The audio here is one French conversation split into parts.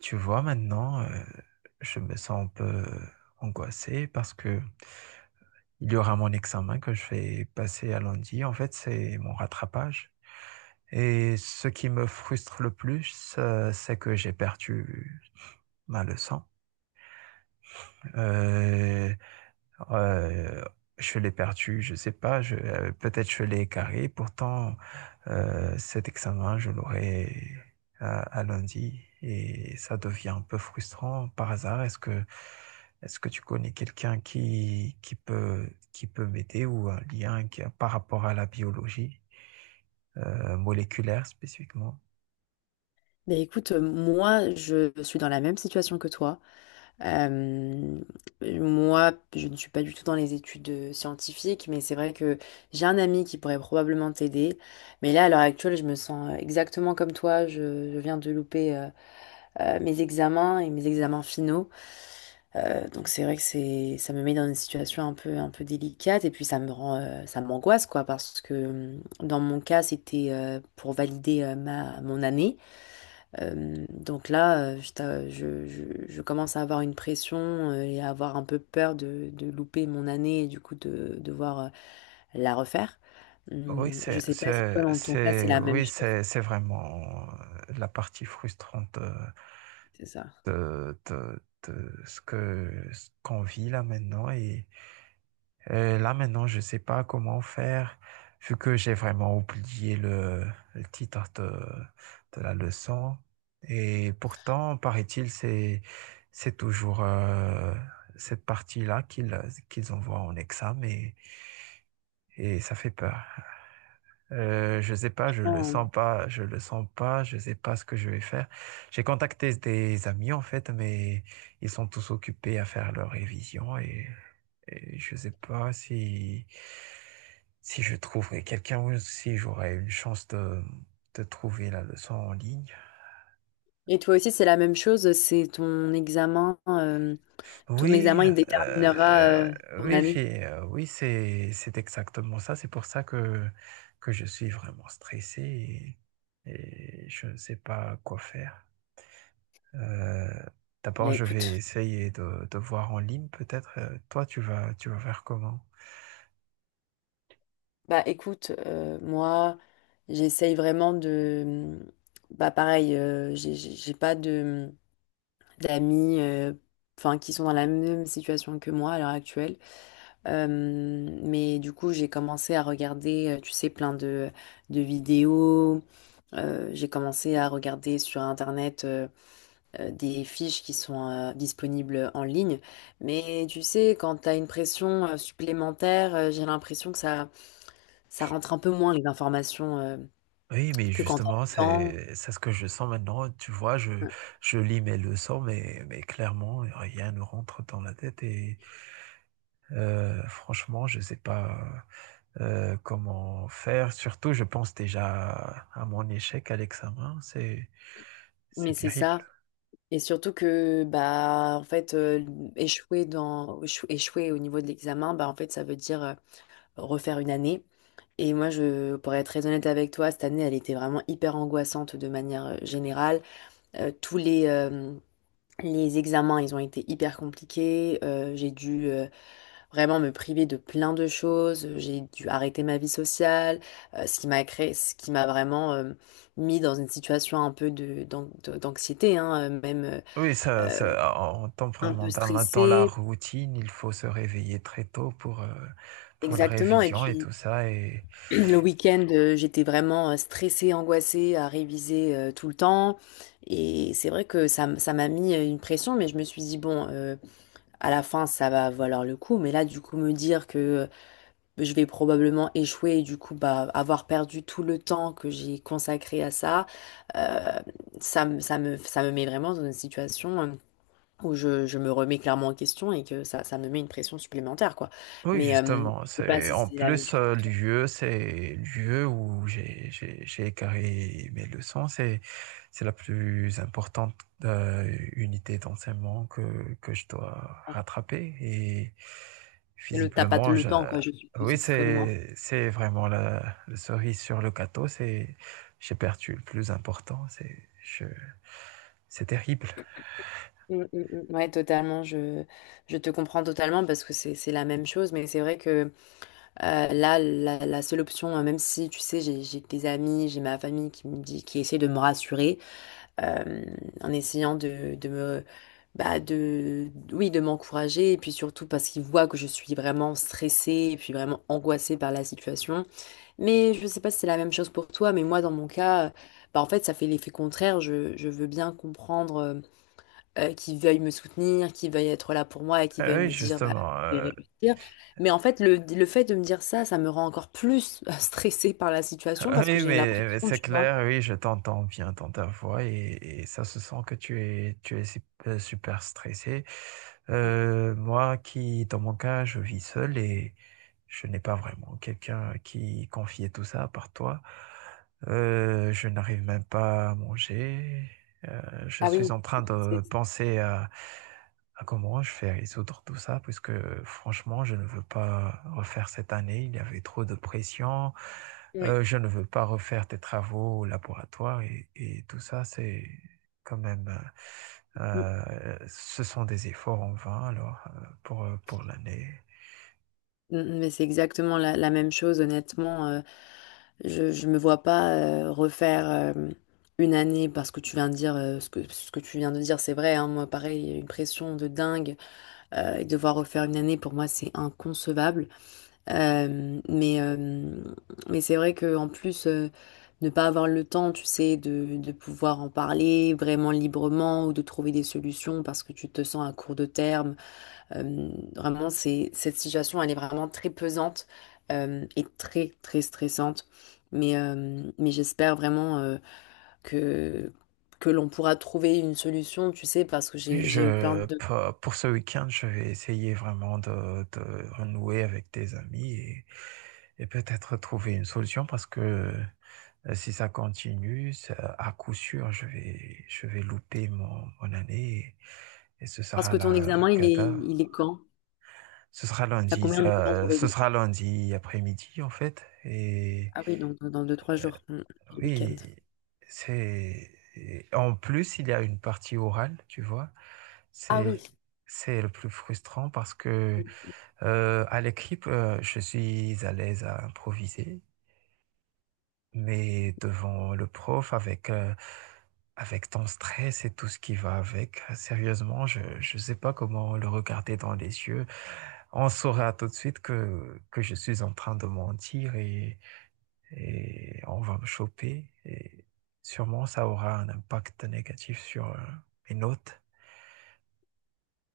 Tu vois, maintenant, je me sens un peu angoissé parce que il y aura mon examen que je vais passer à lundi. En fait, c'est mon rattrapage. Et ce qui me frustre le plus, c'est que j'ai perdu ma leçon. Euh, Euh, je l'ai perdu, je sais pas, peut-être je l'ai écarté. Pourtant, cet examen, je l'aurai à lundi et ça devient un peu frustrant. Par hasard, est-ce que tu connais quelqu'un qui peut m'aider ou un lien qui, par rapport à la biologie, moléculaire spécifiquement? Mais écoute, moi, je suis dans la même situation que toi. Euh, Moi, je ne suis pas du tout dans les études scientifiques, mais c'est vrai que j'ai un ami qui pourrait probablement t'aider. Mais là, à l'heure actuelle, je me sens exactement comme toi. Je viens de louper mes examens et mes examens finaux. Donc c'est vrai que ça me met dans une situation un peu délicate et puis ça me rend, ça m'angoisse quoi, parce que dans mon cas, c'était pour valider mon année. Donc là, je, t'a- je commence à avoir une pression et à avoir un peu peur de louper mon année et du coup de devoir la refaire. Oui, Je sais pas si toi, dans ton cas, c'est la même oui, chose. C'est vraiment la partie frustrante. C'est ça. de, de- de ce ce qu'on vit là maintenant. Et là maintenant, je ne sais pas comment faire, vu que j'ai vraiment oublié le titre de la leçon. Et pourtant, paraît-il, c'est toujours cette partie-là qu'ils envoient en examen et ça fait peur. Je sais pas, Oh. Je le sens pas, je sais pas ce que je vais faire. J'ai contacté des amis en fait, mais ils sont tous occupés à faire leur révision et je sais pas si si je trouverai quelqu'un ou si j'aurai une chance de trouver la leçon en ligne. Et toi aussi, c'est la même chose. C'est ton examen. Ton Oui, examen, euh, il déterminera euh, ton oui, année. Oui, c'est exactement ça. C'est pour ça que je suis vraiment stressé et je ne sais pas quoi faire. Euh, Bah D'abord, je vais écoute, essayer de voir en ligne peut-être. Toi, tu vas faire comment? bah écoute, moi j'essaye vraiment de, bah pareil, j'ai pas d'amis enfin qui sont dans la même situation que moi à l'heure actuelle. Mais du coup, j'ai commencé à regarder, tu sais, plein de vidéos. J'ai commencé à regarder sur Internet des fiches qui sont disponibles en ligne. Mais tu sais, quand tu as une pression supplémentaire, j'ai l'impression que ça rentre un peu moins les informations Oui, mais que quand tu as justement, le temps. C'est ce que je sens maintenant. Tu vois, je lis mes leçons, mais clairement, rien ne rentre dans la tête. Et franchement, je sais pas comment faire. Surtout, je pense déjà à mon échec à l'examen. C'est Mais c'est terrible. ça. Et surtout que, bah, en fait, échouer au niveau de l'examen, bah, en fait, ça veut dire refaire une année. Et moi, je, pour être très honnête avec toi, cette année, elle était vraiment hyper angoissante de manière générale. Euh, tous les, euh, les examens, ils ont été hyper compliqués. J'ai dû vraiment me priver de plein de choses. J'ai dû arrêter ma vie sociale, ce qui m'a vraiment mis dans une situation un peu d'anxiété, hein, même Oui, en temps, un vraiment, peu dans la stressée. routine, il faut se réveiller très tôt pour la Exactement. Et révision et puis, tout ça. Le week-end, j'étais vraiment stressée, angoissée à réviser tout le temps. Et c'est vrai que ça m'a mis une pression, mais je me suis dit, bon, à la fin, ça va valoir le coup. Mais là, du coup, me dire que je vais probablement échouer et du coup, bah, avoir perdu tout le temps que j'ai consacré à ça, euh, ça me met vraiment dans une situation. Je me remets clairement en question et que ça me met une pression supplémentaire, quoi. Oui, Mais justement. je sais pas C'est si en c'est la même plus chose pour le toi. lieu, c'est le lieu où j'ai écarré mes leçons. C'est la plus importante unité d'enseignement que je dois Ah. rattraper. Et Et le t'as pas visiblement, le temps, quoi, je suppose, oui, comme moi. C'est vraiment la cerise sur le gâteau. C'est J'ai perdu le plus important. C'est terrible. Mm, mm, mm. Ouais, totalement. Je te comprends totalement parce que c'est la même chose. Mais c'est vrai que la seule option, même si, tu sais, j'ai des amis, j'ai ma famille qui me dit, qui essaie de me rassurer. euh, En essayant de me bah de oui de m'encourager et puis surtout parce qu'il voit que je suis vraiment stressée et puis vraiment angoissée par la situation. Mais je sais pas si c'est la même chose pour toi, mais moi dans mon cas, bah en fait ça fait l'effet contraire. Je veux bien comprendre qu'il veuille me soutenir, qu'ils veuillent être là pour moi et qu'ils veuillent Oui, me dire bah justement. je vais réussir. Mais en fait le fait de me dire ça me rend encore plus stressée par la situation parce que Oui, j'ai la mais pression c'est tu vois. clair, oui, je t'entends bien dans ta voix et ça se sent que tu es super stressé. Moi qui, dans mon cas, je vis seul et je n'ai pas vraiment quelqu'un qui confier tout ça à part toi. Je n'arrive même pas à manger. Euh, je Ah suis oui. en train de C'est- penser à comment je fais résoudre tout ça, puisque franchement, je ne veux pas refaire cette année. Il y avait trop de pression. Oui. Je ne veux pas refaire tes travaux au laboratoire et tout ça, c'est quand même, ce sont des efforts en vain alors pour l'année. Mm, mm. Mais c'est exactement la même chose, honnêtement. Je me vois pas refaire une année, parce que tu viens de dire ce que tu viens de dire, c'est vrai. Hein, moi, pareil, il y a une pression de dingue, et devoir refaire une année pour moi, c'est inconcevable. Euh, mais euh, mais c'est vrai que en plus. Ne pas avoir le temps, tu sais, de pouvoir en parler vraiment librement ou de trouver des solutions parce que tu te sens à court de terme, euh, vraiment, cette situation, elle est vraiment très pesante, et très, très stressante. Mais j'espère vraiment que, que l'on pourra trouver une solution, tu sais, parce que Oui, j'ai eu plein de... pour ce week-end, je vais essayer vraiment de renouer avec tes amis et peut-être trouver une solution parce que si ça continue, à coup sûr, je vais louper mon année et ce Parce sera que ton la examen, cata. il est quand? Ce sera T'as lundi, combien de temps pour ce réviser? sera lundi après-midi en fait. Et Ah oui, donc dans deux, trois jours, mm, le week-end. oui, c'est et en plus il y a une partie orale, tu vois. Ah oui. C'est c'est le plus frustrant parce que à l'écrit, je suis à l'aise à improviser. Mais devant le prof, avec, avec ton stress et tout ce qui va avec, sérieusement, je ne sais pas comment le regarder dans les yeux. On saura tout de suite que je suis en train de mentir et on va me choper. Et sûrement, ça aura un impact négatif sur mes notes.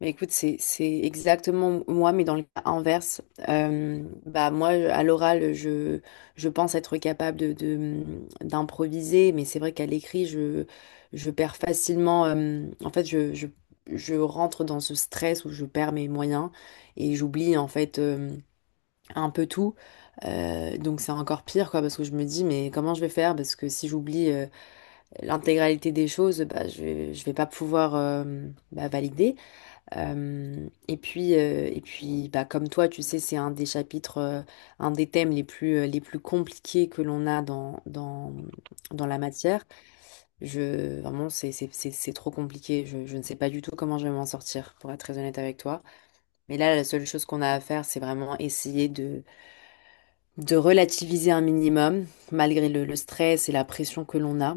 Mais écoute, c'est exactement moi, mais dans le cas inverse. Bah moi, à l'oral, je pense être capable d'improviser, mais c'est vrai qu'à l'écrit, je perds facilement. En fait, Je rentre dans ce stress où je perds mes moyens et j'oublie en fait un peu tout. Donc c'est encore pire quoi, parce que je me dis mais comment je vais faire, parce que si j'oublie l'intégralité des choses, bah je vais pas pouvoir bah, valider. Et puis bah, comme toi, tu sais, c'est un des chapitres, un des thèmes les plus compliqués que l'on a dans la matière. Je, vraiment, c'est trop compliqué. Je ne sais pas du tout comment je vais m'en sortir, pour être très honnête avec toi. Mais là, la seule chose qu'on a à faire, c'est vraiment essayer de relativiser un minimum, malgré le stress et la pression que l'on a.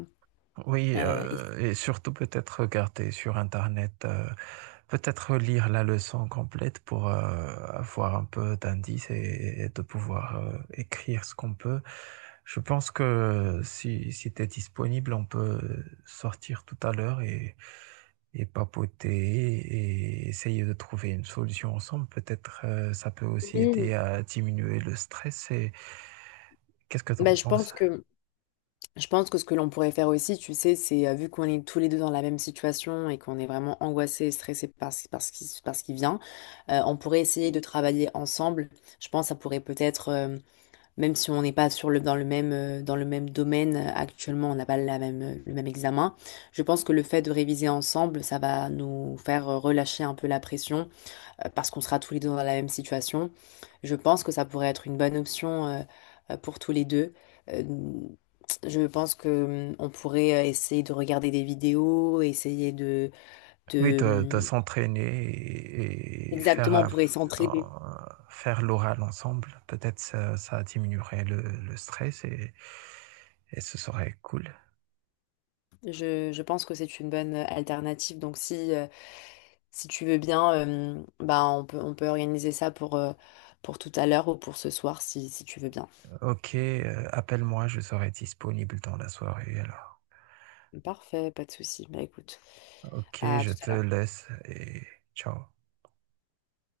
Oui, et- et surtout peut-être regarder sur Internet, peut-être lire la leçon complète pour avoir un peu d'indices et de pouvoir écrire ce qu'on peut. Je pense que si, si tu es disponible, on peut sortir tout à l'heure et papoter et essayer de trouver une solution ensemble. Peut-être ça peut aussi aider Oui. à diminuer le stress. Et qu'est-ce que tu en Bah, je penses? pense que... Je pense que ce que l'on pourrait faire aussi, tu sais, c'est vu qu'on est tous les deux dans la même situation et qu'on est vraiment angoissé, et stressés par par ce qui vient, on pourrait essayer de travailler ensemble. Je pense que ça pourrait peut-être, même si on n'est pas sur le, dans le même domaine actuellement, on n'a pas la même, le même examen, je pense que le fait de réviser ensemble, ça va nous faire relâcher un peu la pression, parce qu'on sera tous les deux dans la même situation. Je pense que ça pourrait être une bonne option, pour tous les deux. Euh, je pense que on pourrait essayer de regarder des vidéos, essayer Oui, de de s'entraîner et faire, exactement, on pourrait s'entraider. faire l'oral ensemble. Peut-être ça diminuerait le stress et ce serait cool. Je pense que c'est une bonne alternative. Donc si, si tu veux bien, bah, on peut organiser ça pour tout à l'heure ou pour ce soir, si, si tu veux bien. Ok, appelle-moi, je serai disponible dans la soirée alors. Parfait, pas de souci. Bah écoute, Ok, à je tout te à l'heure. laisse et ciao.